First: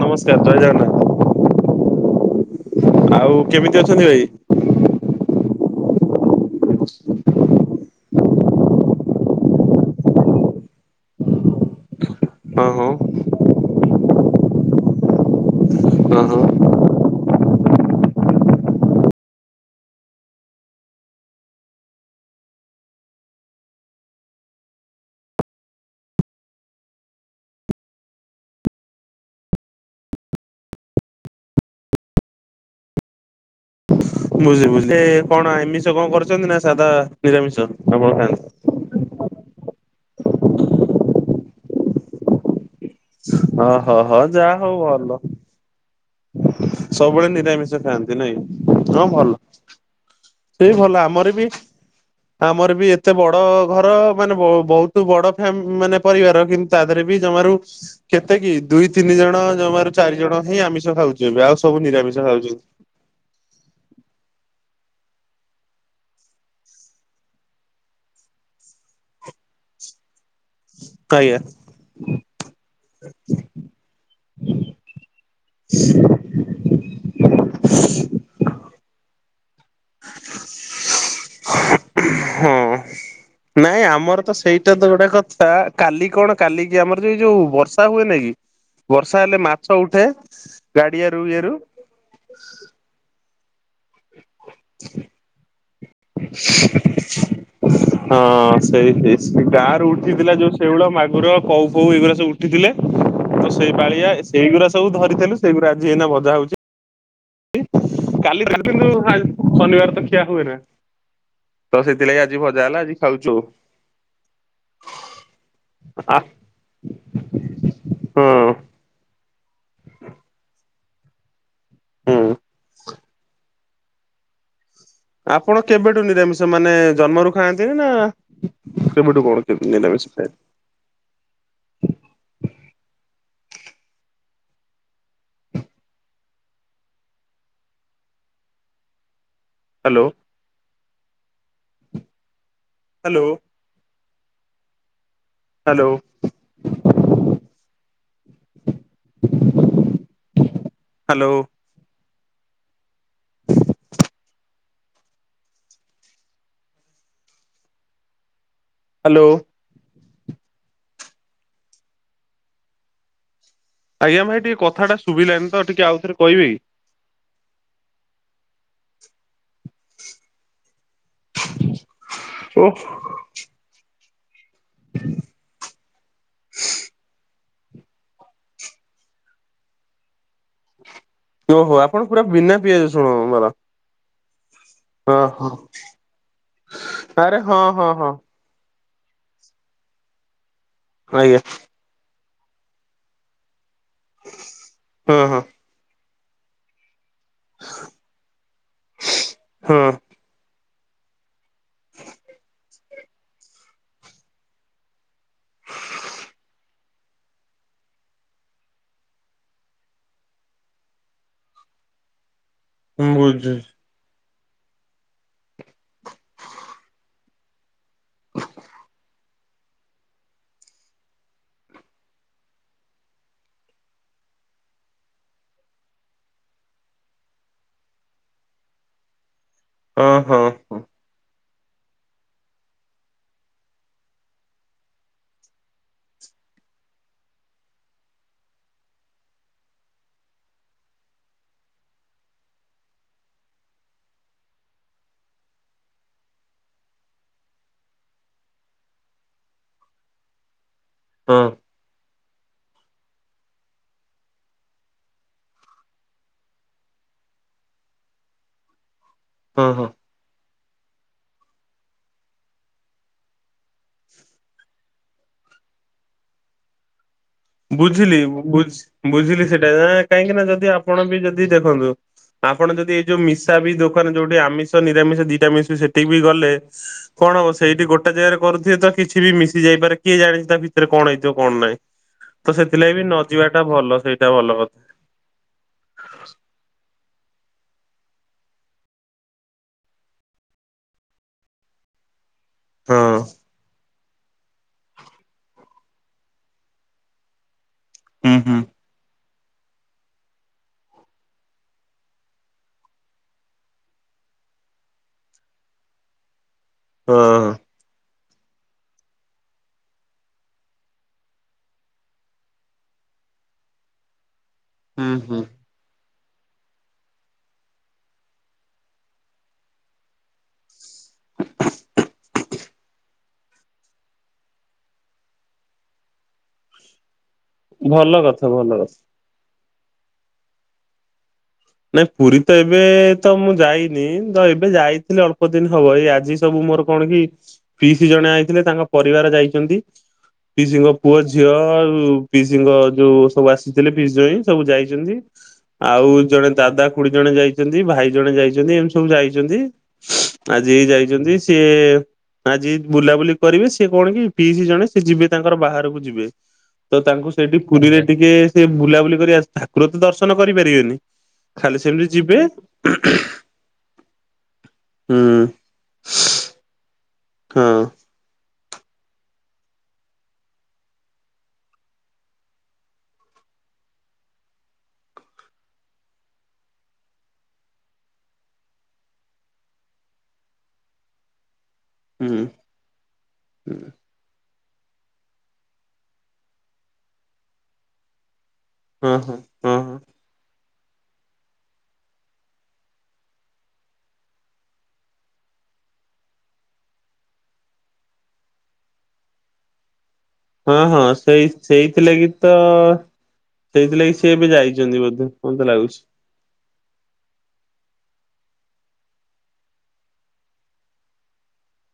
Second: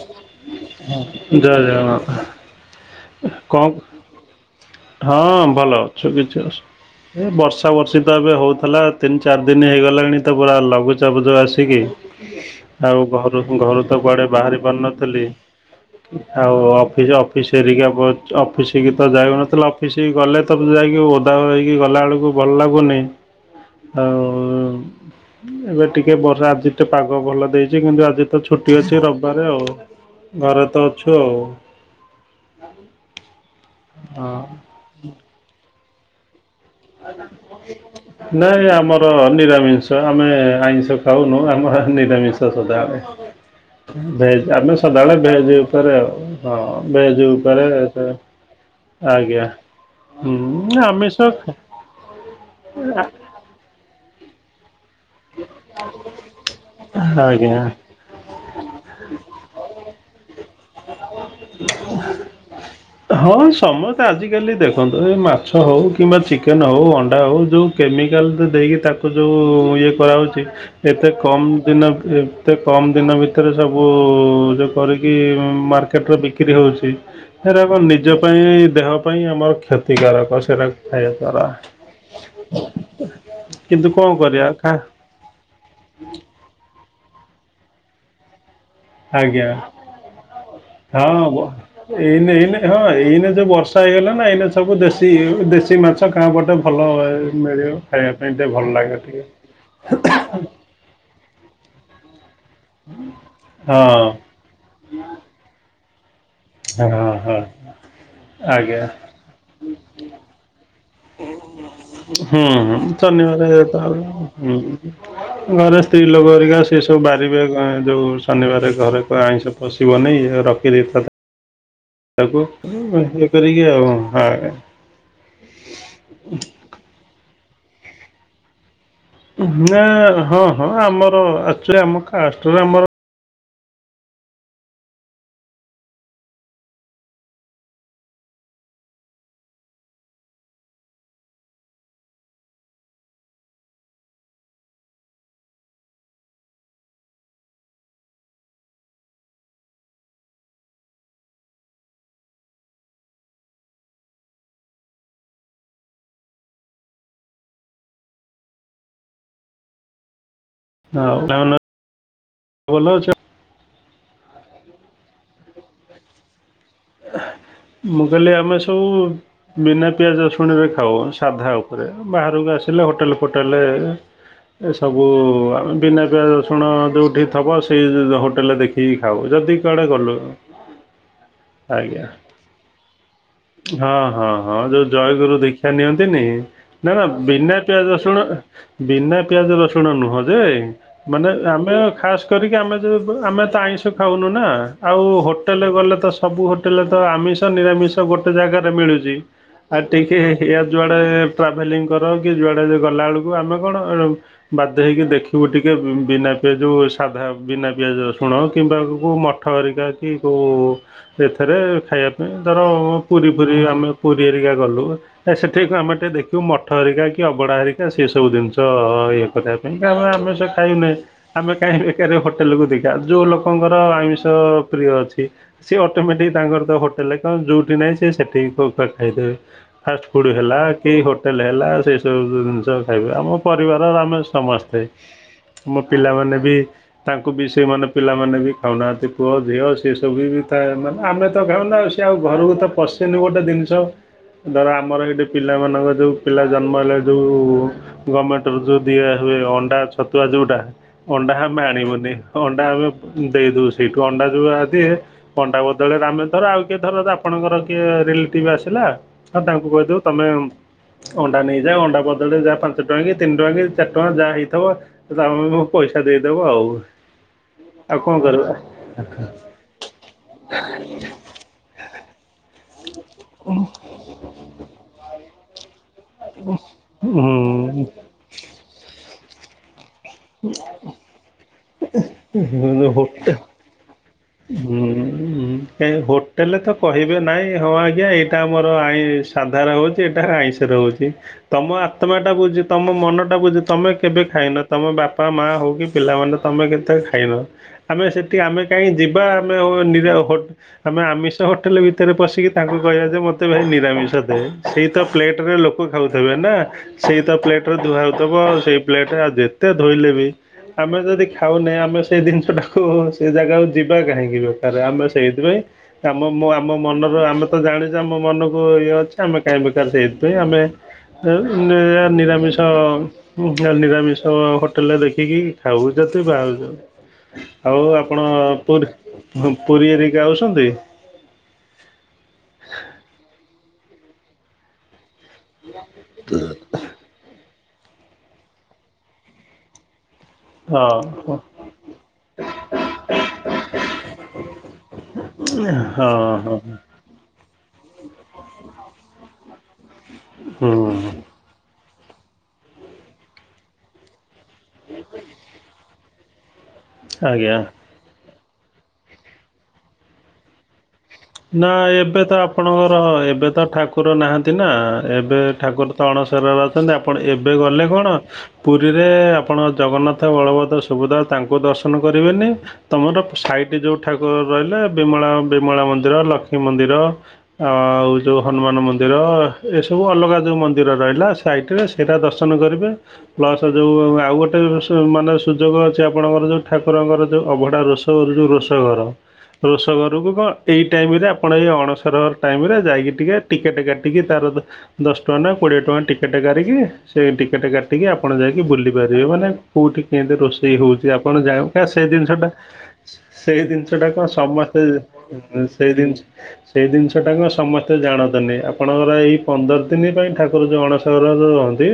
ନମସ୍କାର ଜୟ ଜଗନ୍ନାଥ। ଆଉ କେମିତି କଣ ଅଛନ୍ତି ଭାଇ? ହଁ ଭଲ ଅଛୁ କିଛି ଅସୁବିଏ ବର୍ଷା ବର୍ଷେ ତ ଏବେ ହଉଥିଲା ତିନି ଚାରି ଦିନ ହେଇଗଲାଣି ତ ପୁରା ଲଘୁଚାପ ଯୋଉ ଆସିକି। ହଁ ହଁ ଆଉ ଘରୁ ଘରୁ ତ କୁଆଡେ ବାହାରି ପାରୁନଥିଲି। ହଁ ହଁ। ଆଉ ଅଫିସି ଅଫିସି ଏରିକା ବ ଅଫିସି ହେକି ତ ଯାଉ। ଅଫିସ ଗଲେ ତ ଯାଇକି ଓଧା ହେଇକି ଗଲା ବେଳକୁ ଭଲ ଲାଗୁନି। ଆଉ ଏବେ ଟିକେ ବର୍ଷା ଆଜି ତ ପାଗ ଭଲ ଦେଇଛି କିନ୍ତୁ ଆଜି ତ ଛୁଟି ଅଛି ରବିବାରେ ଆଉ। ଘରେ ତ ଅଛୁ ଆଉ। ହଁ ବୁତେ କଣ ଏମିଷ କଣ କରଛନ୍ତି ନା ସାଧା ନିରାମିଷ ଆପଣ ଖାଆନ୍ତି? ନାଇଁ ଆମର ତ ନିରାମିଷ ଆମେ ଆଇଁଷ ଖାଉନୁ ଆମର ନିରାମିଷ। ତ ଓହୋ ସଦାବେଳେ ହୋ ଯାହା ଭେଜ ହଉ ଆମେ ଭଲ ସଦାବେଳେ ଭେଜ ଉପରେ ଆଉ ହଁ ସବୁବେଳେ ଭେଜ ଉପରେ ନିରାମିଷ ସେ ଖାଆନ୍ତି ନାଇଁ ହଁ ଭଲ। ଆଜ୍ଞା। ସେଇ ହୁଁ ଭଲ ଆମର ଆମିଷ ବି ଖା ଆମର ବି ଏତେ ବଡ ଘର ମାନେ ବ ବହୁତ ତ ବଡ ଫ୍ୟା ମାନେ ପରିବାର କିନ୍ତୁ ତା ଦେହରେ ବି ଜମାରୁ ଆଜ୍ଞା କେତେ କି ଦୁଇ ତିନି ଜଣ ଜମାରୁ ଚାରି ଜଣ ହିଁ ଆମିଷ ଖାଉଚୁ ଏବେ ଆଉ ସବୁ ନିରାମିଷ ଖାଉଚନ୍ତି। ହଁ ସମସ୍ତେ ଆଜିକାଲି ଦେଖନ୍ତୁ ଏ ମାଛ ହଉ କିମ୍ବା ଚିକେନ ହଉ ଅଣ୍ଡା ହଉ ଯଉ କେମିକାଲ ତ ଦେଇକି ତାକୁ ଯୋଉ ଇଏ କରାହୋଉଚି ଏତେ ଆଜ୍ଞା। କମ ଦିନ ଏତେ କମ ଦିନ ଭିତରେ ସବୁ ଯୋଉ କରିକି ମାର୍କେଟ ରେ ବିକ୍ରି ହଉଚି ସେରାକ ନିଜ ପାଇଁ ଦେହ ପାଇଁ ଆମର କ୍ଷତିକାରକ ସେଟା ଖାଇବା ଦ୍ୱରା। ହଁ ନାଇଁ କ'ଣ ଆମର ତ କରିବା ସେଇଟା ଖା ତ ଗୋଟେ କଥା କାଲି କଣ କାଲି କି ଆମର ଯୋଉ ଯୋଉ ବର୍ଷା ହୁଏ ନା କି? ବର୍ଷା ହେଲେ ଆଜ୍ଞା ମାଛ ଉଠେ ଗାଡିଆରୁ ଇଏ ରୁ ଏଇନ ଏଇନ ହଁ ଏଇନେ ଯୋଉ ବର୍ଷା ହେଇଗଲା ନା ଏଇନେ ସବୁ ଦେଶୀ ଦେଶୀ ସେ ମାଛ ଗାଁ ପଟେ ଭଲ ମିଳିବ ଖାଇବା ପାଇଁ ଟିକେ ଭଲ ଲାଗେ ଟିକେ ଗାଁ ରୁ ଉଠିଥିଲା ଯୋଉ ଶେଉଳ ମାଗୁର କଉ ଫଉ ଏଇଗୁରା ସବୁ ଉଠିଥିଲେ ତ ସେଇ ହଁ ବାଳିଆ ସେଇଗୁରା ସବୁ ଧରିଥେଲୁ ସେଗୁରା ଆଜି ହେଇନା ଭଜା ହଁ ହଁ ହଉଚି କାଲି ଆଜ୍ଞା ଧରିଥିଲୁ ଶନିବାର ତ ଖିଆ ଆ ହୁଏ ନା ତ ସେଥିଲାଗି ଆଜି ହୁଁ ଭଜା ହେଲା ଆଜି ଖାଉଛୁ ଶନିବାର ତ ଆଉ ଘରେ ସ୍ତ୍ରୀ ଆଉ ଲୋକ ହେରିକା ସେ ସବୁ ବାରିବେ ଅଁ ଯୋଉ ହଁ। ଶନିବାରେ ଘରେ କହିବେ ଆଇଁଷ ପଶିବନି ରଖିଦେଇଥା ହୁଁ ତାକୁ ଇଏ କରିକି ଆଉ ହଁ ଆପଣ କେବେଠୁ ନିରାମିଷ ମାନେ ଜନ୍ମରୁ ଖାଆନ୍ତିନି ନା? କେବେଠୁ କଣ କେମିତି ନା ନିରାମିଷ ଖା ହଁ ହଁ ଆମର ଆକଚୁଲି ଆମ କାଷ୍ଟରେ ଆମର hello. Hello. Hello. Hello. Hello. ଆଉ [unintelligible] ଭଲ ଅଛନ୍ ଆଜ୍ଞା ଭାଇ ଟିକେ କଥାଟା ଶୁଭିଲାନି ତ ଟିକେ ଆଉଥରେ କହିବି କି? ମୁଁ କହିଲି ଆମେ ସବୁ ବିନା ପିଆଜ ରଶୁଣରେ ଖାଉ ସାଧା ଉପରେ ବାହାରକୁ ଓ ଆସିଲେ ହୋଟେଲ ଫୋଟେଲରେ ଏସବୁ ଆମେ ବିନା ପିଆ ରସୁଣ ଜୋଉଠି ଥବ ସେଇ ଜୋ ହୋଟେଲରେ ଦେଖି ଠି ଖାଉ ଯଦି କୁଆଡ଼େ ଗଲୁ ଓହୋ ଆଜ୍ଞା ଆପଣ ପୁରା ବିନା ପିଆଜ ରଶୁଣ ବାଲା ହଁ ହଁ ହଁ ଯୋଉ ହଁ ଜୟଗୁରୁ ହଁ ଦୀକ୍ଷା ନିଅନ୍ତିନି ନା ନା ଆରେ ବିନା ହଁ ପିଆଜ ହଁ ହଁ। ରସୁଣ ବିନା ପିଆଜ ରସୁଣ ନୁହଁ ଯେ ମାନେ ଆଜ୍ଞା ଆମେ ଖାସ୍ କରିକି ଆମେ ଜୋ ବୁ ଆମେ ତ ଆମିଷ ଖାଉନୁ ନା ଆଉ ହଁ ହଁ ହୋଟେଲ ବାଲା ତ ଶ ସବୁ ହୋଟେଲରେ ତ ଆମିଷ ନିରାମିଷ ଗୋଟେ ଜାଗାରେ ମିଳୁଚି ଆଉ ହଁ ଟିକେ ଏଇଆ ଯୁଆଡେ ଟ୍ରାଭେଲିଂ କର କି ଯୁଆଡେ ଗଲା ଅଳକୁ ଆମେ କଣ ବାଧ୍ୟ ହେଇକି ଦେଖିବୁ ଟିକେ ବିନା ପିଆଜ ଯୋଉ ସାଧା ବିନା ପିଆଜ ରଶୁଣ କିମ୍ବା ମଠ ଠ ହେରିକା କି କୋଉ ଏଥିରେ ଖାଇବା ପାଇଁ ଧର ଉ ମୁଁ ପୁରୀ ବୁଝୁଛି ଫୁରୀ ଆମେ ପୁରୀ ଏରିକା ଗଲୁ ସେଠି ଆମେ ଟିକେ ଦେଖିବୁ ମଠ ହେରିକା କି ଅବଡା ହେରି ସେ ସବୁ ଜିନିଷ ଇଏ କରିବା ପାଇଁ ଆମେ ଆମିଷ ଖାଉନେ ଆମେ କାହିଁ ବେକାର ହୋଟେଲକୁୁ ଦେଖିବା ଯୋଉ ଲୋକଙ୍କର ଆମିଷ ପ୍ରିୟ ଅଛି ସିଏ ଅଟୋମେଟିକ ତାଙ୍କର ତ ହୋଟେଲ କଣ ଯୋଉ ଠି ନାଇ ସେ ସେଠିକି କ ପଠେଇ ଦେବେ ଫାଷ୍ଟ ହଁ ଫୁଡ ହଁ ହେଲା। ହଁ। କେହି ହୋଟେଲ ହେଲା ସେସବୁ ଜିନିଷ ଖାଇବେ ଆମ ପରିବାରର ଆମେ ସମସ୍ତେ ଆମ ପିଲାମାନେ ବି ତାଙ୍କୁ ବି ସେମାନେ ପିଲାମାନେ ବି ଖାଉନାହାନ୍ତି ପୁଅ ଝିଅ ସିଏ ସବୁ ବି ଥାଏ ମାନେ ଆମେ ତ ଖାଉନା। ଆଉ ଘରକୁ ତ ପଶିନି ଗୋଟେ ଜିନିଷ ଧର ଆମର ଏଟି ପିଲାମାନଙ୍କ ଯୋଉ ପିଲା ଜନ୍ମ ହେଲା ଯୋଉ ଗମେଣ୍ଟରୁ ଯୋଉ ଦିଆ ହୁଏ ଅଣ୍ଡା ଛତୁଆ ଯୋଉଟା ଅଣ୍ଡା ଆମେ ହଁ ଆଣିବୁନି। ଅଣ୍ଡା ଆମେ ଦେଇଦଉ ସେଇଠୁ ଅଣ୍ଡା ଯୋଉ ଆଦି ଅଣ୍ଡା ବଦଳରେ ଆମେ ଧର ଆଉ କିଏ ଧର ଆ ଆପଣଙ୍କର କିଏ ରିଲେଟିଭ ଆସିଲା ହଉ ତାଙ୍କୁ ହଁ କହିଦବ ତମେ ଅଣ୍ଡା ନେଇଯାଏ ଅଣ୍ଡା ବଦଳରେ ଯାହା ପାଞ୍ଚ ଟଙ୍କା କି ତିନି ଟଙ୍କା କି ଚାରି ଟଙ୍କା ଯାହା ହେଇଥିବ ତଙ୍କୁ ପଇସା ଦେଇଦବ ଆଉ। ଆଉ କଣ ବୁଝିଲି କରିବା? ବୁ ବୁଝିଲି ସେଇଟା ନା କାହିଁକିନା ଯଦି ଆପଣ ବି ଯଦି ଦେଖନ୍ତୁ। ଆପଣ ଯଦି ଏଇ ଯୋଉ ମିଶା ବି ଦୋକାନ ଯୋଉଠି ଆମିଷ ନିରାମିଷ ଦିଟା ମିଶ ସେଠି ବି ଗଲେ ହୁଁ କଣ ହବ ସେଇଠି ଗୋଟେ ଜାଗାରେ କରୁଥିବେ ତ କିଛି ବି ମିଶି ଯାଇପାରେ। କିଏ ଜାଣିଛି ତା ଭିତରେ କଣ ହେଇଥିବ କଣ ନାଇଁ। [unintelligible] ହୁଁ। ସେଇଟା ଭଲ କଥା ହୋଟେଲରେ ତ କହିବେ ନାଇଁ ହଁ ଆଜ୍ଞା ଏଇଟା ଆମର ଆଇ ସାଧାର ହଉଛି ଏଇଟା ଆଇଁଷ ରହୁଛି ତମ ଆତ୍ମାଟା ବୁଝି ତମ ହଁ। ମନ ଟା ବୁଝି ତମେ କେବେ ଖାଇନ। ତମ ବାପା ମା ହଉ କି ପିଲାମାନେ ତମେ କେତେ ଖାଇନ ଆମେ ସେଠି ହୁଁ ହୁଁ। ଆମେ କାହିଁ ଯିବ ବା ଆମେ ନିରା ଓ ଆମେ ଆମିଷ ହୋଟେଲ ଭିତରେ ପଶିକି ତାଙ୍କୁ କହିବା ଯେ ମତେ ଭାଇ ନିରାମିଷ ଦେ ସେଇ ତ ଫ୍ଲେଟରେ ଲୋକ ଖାଉଥିବେ ନା ସେଇ ତ ହଁ। ପ୍ଲେଟରେ ଧୁଆଉଥିବ ସେଇ ପ୍ଲେଟରେ ଆଉ ଯେତେ ଧୋଇଲେ ବି ଆମେ ଯଦି ଖାଉନେ ଆମେ ସେଇ ଜିନିଷଟାକୁ ସେ ଜାଗାକୁ ଯିବା କାହିଁକି? ଆରେ ଆମେ ହୁଁ ହୁଁ। ସେଇଥିପାଇଁ ଆମ ଆମ ମନରୁ ଆମେ ତ ଜାଣିଛେ ଆମ ମନକୁ ଇଏ ଅଛି ଆମେ କାହିଁ ବେକାର ସେଇଥିପାଇଁ ଆମେ ଏହାର ନିରାମିଷହାର ନିରାମିଷ। ତ ହୋଟେଲ ରେ ଦେଖିକି ଖାଉ ଯଦି ବାହାରୁଚି ଆଉ ଭଲ ଆପଣ କଥା ଭଲ ପୁର କଥା। -ପୁରୀ ଏରିକି ଆାଉଛନ୍ତି? ନାଇଁ ପୁରୀ ତ ଏବେ ତ ମୁଁ ଯାଇନି ତ ଏବେ ଯାଇଥିଲି ଅଳ୍ପ ଅଳ୍ପଦିନ ହବ ଏଇ ଆଜି ସବୁ ମୋର କଣ କି ଫିଇସି ଜଣେ ଆଇଥିଲେ ତାଙ୍କ ପରିବାର ଯାଇଛନ୍ତି। ହଁ ପିସିଙ୍କ ପୁଅ ହଁ ଝିଅ ଆଉ ପିସିଙ୍କ ଯୋଉ ସବୁ ଆସିଥିଲେ ପିସି ଜଇଁ ସବୁ ଯାଇଛନ୍ତି। ହଁ ଆଉ ଜଣେ ହଁ। ଦାଦା କୁଡି ଜଣେ ଯାଇଛନ୍ତି ଭାଇ ଜଣେ ଯାଇଛନ୍ତି ଏମିତି ସବୁ ଯାଇଛନ୍ତି ଆଜି ହୁଁ ହେଇ ଯାଇଛନ୍ତି। ସିଏ ଆଜି ବୁଲାବୁଲି କରିବେ ସି କଣ କି ପିଇସି ଜଣେ ସିଏ ଯିବେ ତାଙ୍କର ବାହାରକୁ ଯିବେ। ତ ତାଙ୍କୁ ଆଜ୍ଞା ସେଇଠି ପୁରୀରେ ଟିକେ ସେ ବୁଲାବୁଲି କରି ଠାକୁର ତ ଦର୍ଶନ କରିପାରିବେନି। ନା ଖାଲି ସେମିତି ଏବେ ତ ଯିବେ ଆପଣଙ୍କର ଏବେ ତ ଠାକୁ ଠାକୁର ନାହାନ୍ତି ନା ହୁଁ ଏବେ ଠାକୁର ତ ଅଣସରରେ ଅଛନ୍ତି ଆପଣ ଏବେ ହଁ ଗଲେ କଣ? ପୁରୀରେ ଆପଣ ଜଗନ୍ନାଥ ବଳଭଦ୍ର ସୁଭଦ୍ରା ତାଙ୍କୁ ଦର୍ଶନ କରିବେନି। ତମର ସାଇଟ ଯୋଉ ଠାକୁର ରହିଲେ ବିମଳା ବିମଳା ମନ୍ଦିର ଲକ୍ଷ୍ମୀ ମନ୍ଦିର। ଆଉ ଯେଉଁ ହନୁମାନ ମନ୍ଦିର ଏସବୁ ଅଲଗା ଯେଉଁ ମନ୍ଦିର ରହିଲା। ସାଇଟରେ ସେଇଟା ହୁଁ। ଦର୍ଶନ କରିବେ। ପ୍ଲସ ଯୋଉ ଆଉ ଗୋଟେ ମାନେ ସୁଯୋଗ ଅଛି ଆପଣଙ୍କର ଯୋଉ ଠାକୁରଙ୍କର ଯୋଉ ଅଭଢା ରୋଷ ତୋର ଯଉ ରୋସଘର ହଁ ହଁ ହଁ ହଁ ରସଘରକୁ କଣ? ଏଇ ଟାଇମରେ ଆପଣ ଏଇ ଅଣସର ଟାଇମରେ ଯାଇକି ଟିକେ ଟିକେଟ କାଟିକି ତାର ଦଶ ଟଙ୍କା ନା କୋଡ଼ିଏ ଟଙ୍କା ଟିକେଟା କାରିକି ସେ ଟିକେଟ କାଟିକି ଆପଣ ଯାଇକି ବୁଲି ପାରିବେ ମାନେ କୋଉଠି କେମ ରୋଷେଇ ହଁ ହଉଛି ହଁ ଆପଣ ସେଇ ଯ କ ସେ ସେଇଥିଲାଗି ଜିନିଷଟା ତ ସେଇ ଜିନିଷ ଟା ସେଇଥିଲାଗି କଣ ସିଏ ଏବେ ସମସ୍ତେ ଯାଇଛନ୍ତି ବୋଧେ ହଁ ମତେ ସେଇ ଲାଗୁଛି। ଦିନିସ ସେଇ ଜିନିଷଟା କୁ ସମସ୍ତେ ଜାଣନ୍ତେନି ଆପଣଙ୍କର ଏଇ ପନ୍ଦର ଦିନ ପାଇଁ ଠାକୁର ଯୋଉ ଅଣ [unintelligible] ରୁହନ୍ତି,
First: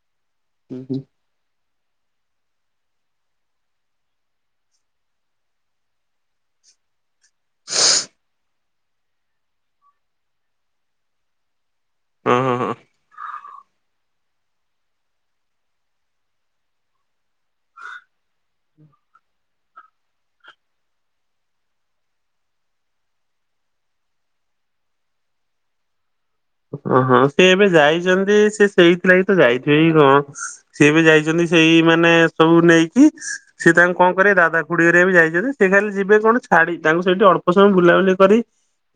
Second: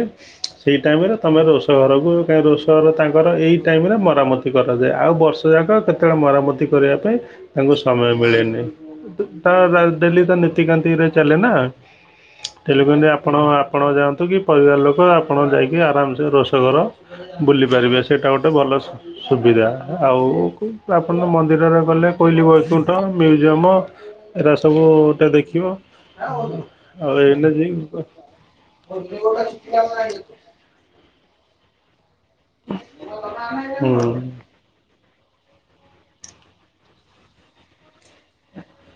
ସେଇ ହୁଁ ହୁଁ। ଟାଇମରେ ତମେ ରୋଷ ଘରକୁ କାହିଁ ରୋଷଘର ତାଙ୍କର ଏଇ ଟାଇମ ରେ ମରାମତି କରାଯାଏ। ଆଉ ବର୍ଷ ଯାକ କେତେବେଳେ ମରାମତି କରିବା ପାଇଁ ତାଙ୍କୁ ସମୟ ମିଳେନି। ତା ଡେଲି ତ ନୀତିକାନ୍ତିରେ ଚାଲେ ନା। ହଁ ହଁ ହଁ। [unintelligible] ଆପଣ ଆପଣ ଯାଆନ୍ତୁ କି ପରିବାର ଲୋକ ଆପଣ ଯାଇକି ଆରାମ ସେ ରୋଷଘର ବୁଲି ପାରିବେ। ସେଇଟା ଗୋଟେ ଭଲ ସୁବିଧା। ଆଉ ଆପଣ ମନ୍ଦିରରେ ଗଲେ କୋଇଲି ବୈକୁଣ୍ଠ ମ୍ୟୁଜିୟମ, ଏରା ସବୁ ଟା ଦେଖିବ। [unintelligible] ଓ ହଁ। ସେ ଏଇନେ ଏବେ ଯେ ଯାଇଛନ୍ତି ସେ ସେଇଥିଲାଗି ତ ଯାଇଥିବେ କି କଣ। ସିଏ ବି ଯାଇଛନ୍ତି ସେଇ ମାନେ ସବୁ ନେଇକି। ସିଏ ତାଙ୍କୁ ହୁଁ କଣ କରେ ଦାଦା ଖୁଡି ହେରିକା ବି ଯାଇଛନ୍ତି। ସେ ଖାଲି ଯିବେ କଣ ଛାଡି ତାଙ୍କୁ ସେଇଠି ଅଳ୍ପ ସମୟ ବୁଲାବୁଲି କରି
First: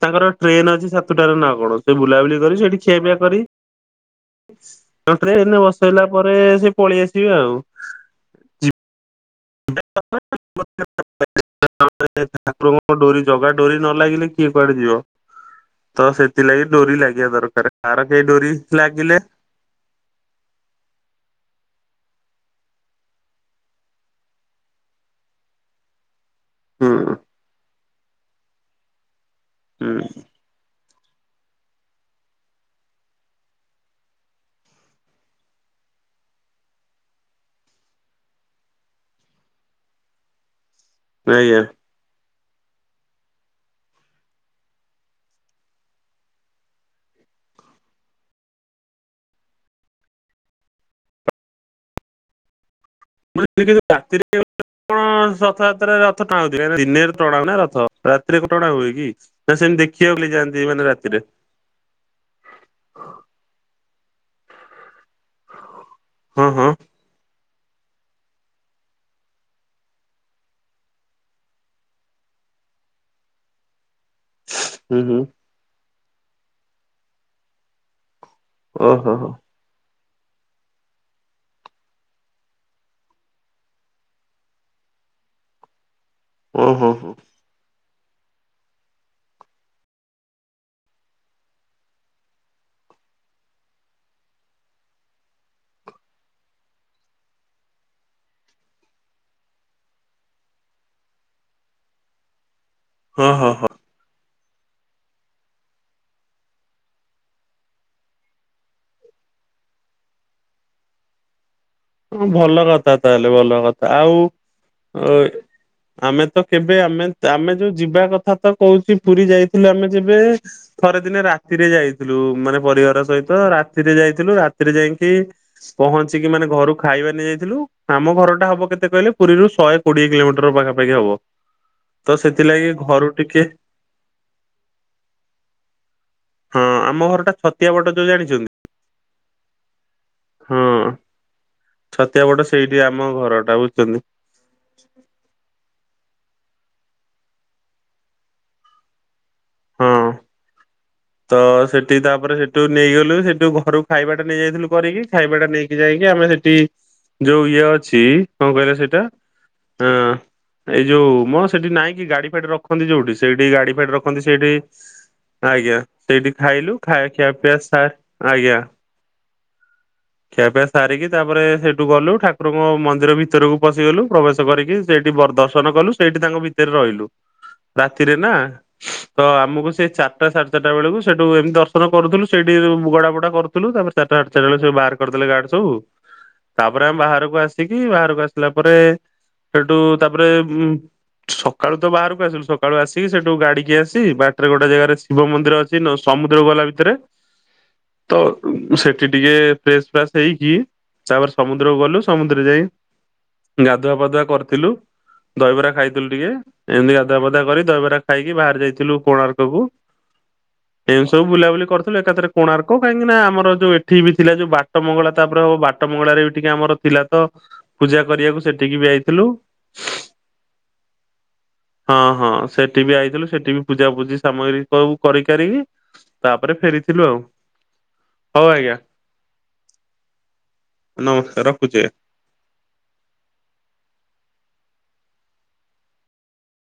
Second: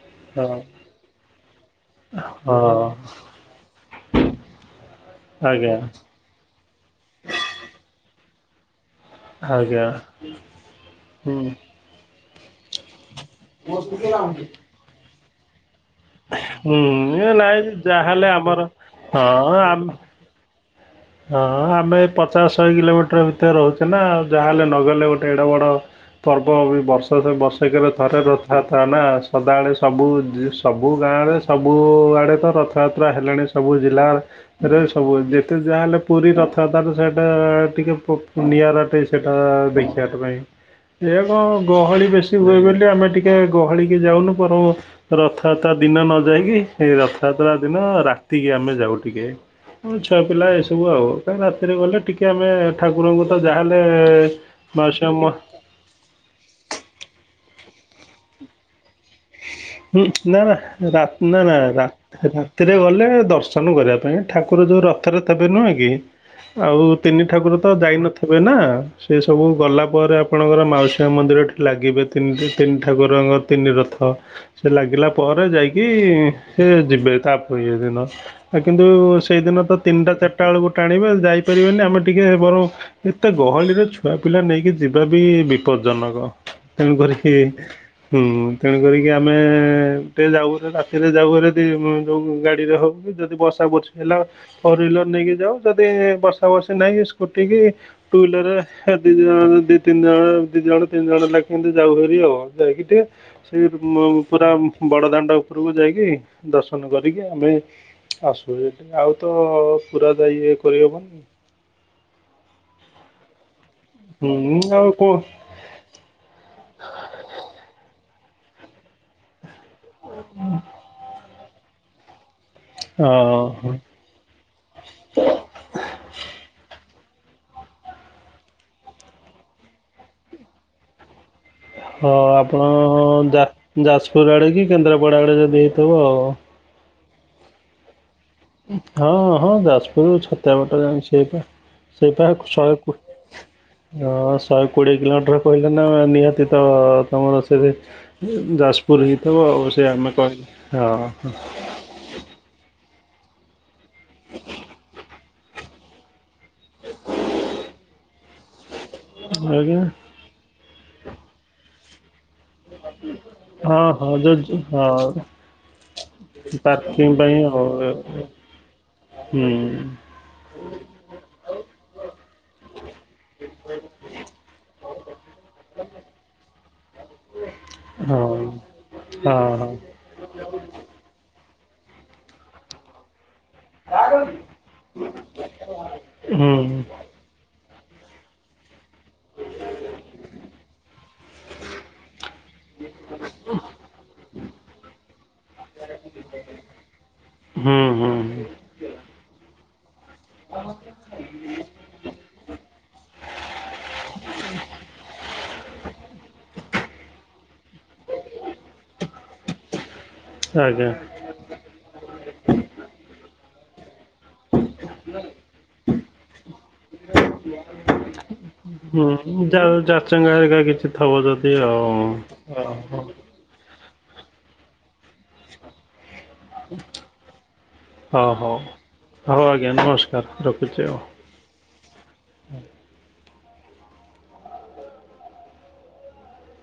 ତାଙ୍କର ହଁ ଟ୍ରେନ ଅଛି ସାତଟାରେ ନା କଣ ସେ ବୁଲାବୁଲି ସେଠି ହଁ ଖିଆ ପିଆ କରି ତାଙ୍କୁ ଟ୍ରେନରେ ଆଜ୍ଞା ବସେଇଲା ପରେ ସେ ପଳେଇ ଆସିବେ ଆଉ। ଆଜ୍ଞା [unintelligible] ହୁଁ ଠାକୁରଙ୍କ ଡୋରି ଜଗା ଡୋରି ନ ଲାଗିଲେ କିଏ କୁଆଡେ ଯିବ। ତ ସେଥିଲାଗି ହୁଁ ଡୋରି ଲାଗିବା ଏ ନାଇଁ ଦରକାର। [unintelligible] କେହି ଯାହାହେଲେ ଡୋରି ଆମର ଲାଗିଲେ ହଁ ଆମ ହଁ ଆମେ ପଚାଶ ଶହେ କିଲୋମିଟର ଭିତରେ ରହୁଚେ ନା। ଯାହାହେଲେ ନଗଲେ ଗୋଟେ ଏଡ଼ ବଡ଼ ପର୍ବ ବି ହୁଁ ବର୍ଷ ହୁଁ ସେ ବର୍ଷକରେ ଥରେ ରଥଯାତ୍ରା ନା ସଦାବେଳେ ସବୁ ସବୁ ଗାଁରେ ସବୁଆଡ଼େ ତ ରଥଯାତ୍ରା ହେଲାଣି ସବୁ ଜିଲ୍ଲାର ରେ ସବୁ [unintelligible] ଯେତେ ଯାହାହେଲେ ପୁରୀ ରଥଯାତ୍ରା ତ ସେଇଟା ଟିକେ ନିଆରା ଅଟେ ସେଇଟା ଦେଖିବା ପାଇଁ। ଏଇଆ କଣ ଆଜ୍ଞା। ଗହଳି ବେଶୀ ହୁଏ ବୋଲି ଆମେ ଟିକେ ଗହଳି କି ଯାଉନୁ ବରଂ ରଥଯାତ୍ରା ଦିନ ନ ଯାଇକି ଏଇ ରଥଯାତ୍ରା ଦିନ ରାତିକି ଆମେ ଯାଉ ଟିକେ। ଛୁଆ ପିଲା ଏସବୁ ଆଉ। କାଳେ ରାତିରେ ଗଲେ ଟିକେ ଆମେ ଠାକୁରଙ୍କୁ ତ ମୁଁ ଯାହାହେଲେ। [unintelligible] ରଥଯାତ୍ରା ରେ ରଥ ଟଣା ହଉଚି। ଦିନ ଟଣା ହୁଏ ନା ରଥ ରାତିରେ ଟଣା ହୁଏ କି। ନା ସେମିତି ଉଁ ଦେଖିବାକୁ ବୋଲି ନା ନା ଯାଆନ୍ତି ମାନେ ରା ରାତିରେ ନା ନା ରା ରାତିରେ ଗଲେ ଦର୍ଶନ କରିବା ପାଇଁ। ଠାକୁର ଯୋଉ ରଥରେ ଥେବେ ନୁହେଁ କି। ହଁ ହଁ ଆଉ ତିନି ଠାକୁର ତ ଯାଇନଥିବେ ନା। ସେ ସବୁ ଗଲା ପରେ ଆପଣଙ୍କର ମାଉସୀ ମା ମନ୍ଦିରଠି ଲାଗିବେ ତିନି ତିନି ଠାକୁରଙ୍କ ତିନି ରଥ। ସେ ହୁଁ ଲାଗିଲା ହୁଁ ପରେ ଯାଇକି ସେ ଯିବେ ତାପ ଇଏ ଦିନ। କିନ୍ତୁ ଓହୋ ହୋ ସେଇଦିନ ତ ତିନିଟା ଚାରିଟା ବେଳକୁ ଟାଣିବେ ଯାଇପାରିବେନି ଆମେ ଟିକେ ବରଂ ଏତେ ଗହଳିରେ ଛୁଆ ପିଲା ନେଇକି ଯିବା ବି ବିପଦଜନକ। ଓହୋ ତେଣୁ ହୋ। କରିକି ହୁଁ। ତେଣୁ କରିକି ଆମେ ଟେ ଯାଉରେ ରାତିରେ ଯାଉଭାରି ଯଦି ଯୋଉ ଗାଡ଼ିରେ ହେଉ କି ଯଦି ବସ। [unintelligible] ହେଲା ଫୋର ହ୍ବିଲର ନେଇକି ଯାଉ ଯଦି ବର୍ଷା ବର୍ଷି ନାହିଁ ସ୍କୁଟି କି ଟୁ ହ୍ୱିଲରରେ ଦି ଦି ଜଣ ଦି ତିନି ଜଣ ଦି ଜଣ ତିନି ଜଣ ଲାକେ ଏମିତି ଯାଉ ଭାରି ଆଉ। ଯାଇକି ଟିକେ ହଁ ହଁ ସେଇ ପୁରା ବଡ଼ଦାଣ୍ଡ ଉପରକୁ ଯାଇକି ଦର୍ଶନ କରିକି ଆମେ ଆସୁ। ଆଉ ତ ପୁରା ଯା ଇଏ କରିହବନି। ହଁ ଭଲ କଥା ତାହେଲେ ଭଲ କଥା। ଆଉ ହୁଁ ଆଉ କଣ ଏ ଆମେ ତ କେବେ ଆମେ ଆମେ ଯୋଉ ଯିବା କଥା ତ କହୁଛି ପୁରୀ ଯାଇଥିଲୁ ଆମେ ଯେବେ ଥରେ ଦିନେ ରାତିରେ ଯାଇ ଥିଲୁ। ମାନେ ପରିବାର ସହିତ ହଁ ରାତିରେ ଯାଇଥିଲୁ ରାତିରେ ଯାଇକି ପହଞ୍ଚିକି ମାନେ ଘରକୁ ଖାଇବା ନେଇଯାଇଥିଲୁ। ଆମ ଘର ଟା ହବ କେତେ କହିଲେ ପୁରୀରୁ ଶହେ କୋଡିଏ କିଲୋମିଟର ପାଖାପାଖି ହବ। [inaudible] ହଁ ତ ଆପଣ ସେଥିଲାଗି ଘରୁ ଯା ଟିକେ ଯାଜପୁର ଆଡ଼େ କି କେନ୍ଦ୍ରାପଡ଼ା ଆଡେ ଯଦି ହେଇଥିବ ଆଉ। ହଁ, ଆମ ଘର ଟା ଛତିଆ ବଟ ଯଉ ଜାଣିଛନ୍ତି? ହଁ, ହଁ, ଯାଜ ଉ ଛତିଆ ହଁ ବାଟ ଜାଣି ସେପା ଛତିଆ ସେଇପା ବଟ ଶହେ ସେଇଠି ପୁ ଆମ ଘରଟା ବୁଝୁଛନ୍ତି ହଁ ସ ଶହେ କୋଡ଼ିଏ କିଲୋମିଟର କହିଲେ ନା, ନିହାତି ତ ତମର ସେରେ ଯାଜପୁର ହେଇଥିବ ଆଉ, ସେ ହଁ ଆମେ କହିଲେ ହଁ ହ ତି ତା'ପରେ ସେଠୁ ନେଇଗଲୁ, ସେଠୁ ଘରକୁ ଖାଇବା ଟା ନେଇ ଯାଇଥିଲୁ କରିକି। ଖାଇବା ଟା ନେଇକି ଯାଇକି ଆମେ ସେଠି ଯୋଉ ଇଏ ଅଛି, କଣ କହିଲ ସେଠ୍ ଟା ଆଜ୍ଞା ଅଁ, ଏଇ ଯୋଉ ମଁ, ସେଠି ନାଇଁ କି ଗାଡି ଏଠି ରଖନ୍ତି ଯଉଠି, ସେଇଠି ଗାଡ଼ି ହଁ ଫାଡ଼ି ରଖ ହଁ କହନ୍ତି ସେଇଠି ଯେଉଁ ହଁ ଆଜ୍ଞା, ସେଇଠି ଖାଇଲୁ ଖାଇ ପାର୍କିଂ ଖିଆ ପାଇଁ ପିଆ ଆଉ ସାର, ଆଜ୍ଞା ହୁଁ। ଖିଆପିଆ ସାରିକି ତା'ପରେ ସେଇଠୁ ଗଲୁ, ଠାକୁରଙ୍କ ମନ୍ଦିର ଭିତରକୁ ପଶିଗଲୁ। ପ୍ରବେଶ କରିକି ସେଇଠି ବରଦର୍ଶନ କଲୁ, ସେଇଠି ତାଙ୍କ ଭିତରେ ରହିଲୁ। ରାତିରେ ହଁ ନା! ତ ହଁ ହଁ ଆମକୁ ସେ ଚାରିଟା ସାଢେ ଚାରିଟା ବେଳକୁ ସେଠୁ ଏମିତି ଦର୍ଶନ କରୁଥିଲୁ। ସେଇଠି ଗଡା ବୁଡା କରୁ ଥୁଲୁ। ତା'ପରେ ତାରଟା ହାଟ ଚ୍ୟାନେଲେ ସବୁ ବାହାର କରଦେଲେ ଗାର୍ଡ ସବୁ। ହୁଁ ତା'ପରେ ଆମେ ବାହାରକୁ ଆସିି ଇକି ବାହାରକୁ ଆସିଲା ପରେ ସେଠୁ ତା'ପରେ ଉଁ, ସକାଳୁ ତ ବାହାରକୁ ଆସିଲୁ। ସକାଳ କାଳୁ ଆସିକି ସେଠୁ ଗାଡି କିଏ ଆସି, ବାଟରେ ଗୋଟେ ଜେଗାରେ ଶିବ ମନ୍ଦିର ଅଛି, ସମୁଦ୍ରକୁ ଗଲା ଭିତରେ ହୁଁ ତ ହୁଁ ସେଠି ଟିକେ ଫ୍ରେଶ୍ ଫ୍ରାସ୍ ହେଇକି, ତା'ପରେ ସମୁଦ୍ରକୁ ଗଲୁ। ସମୁଦ୍ର ଯାଇଁ, ଗାଧୁଆ ପାାଧୁଆ କରିଥିଲୁ। ଦହିବରା ଖାଇଥିଲୁ ଟିକେ, ଏମିତି ଗାଧା ପଧା କରି ଦହିବରା ଖାଇ କି, ବାହାରି ଯାଇଥିଲୁ କୋଣାର୍କକୁ। ଆଜ୍ଞା ଏମ୍ ସବୁ ବୁଲାବୁଲି କରିଥିଲୁ ଏକାଥରେ କୋଣାର୍କ! କାହିଁକି ନା, ଆମର ଯୋଉ ଏଠି ବି ଥିଲା। ଯୋଉ ବା ବାଟ ମଙ୍ଗଳା। ତା'ପରେ ହବ ବାଟ ମଙ୍ଗଳାରେ ବି ଟିକେ ଆମର ଥିଲା ତ ପୂଜା କରିବାକୁ, ସେଠିକି ବି ଆଇଥିଲୁ। କାର ଜାଚଙ୍ଗା ହେରିକା କିଛି ଥବ, ଯଦି ଆଉ-ଉ ଅହ। ଥିଲୁ ସେଠି ବି ପୂଜାପୂଜି ସାମଗ୍ରୀ ସବୁ କରିି କାରିକି, ତା'ପରେ ଫେରିଥିଲୁ ଆଉ। ଓ ହଉ! ହଉ ଆଜ୍ଞା, ନମସ୍କାର! ରଖୁଛି ଆଉ। ନମସ୍କାର ରଖୁଛି।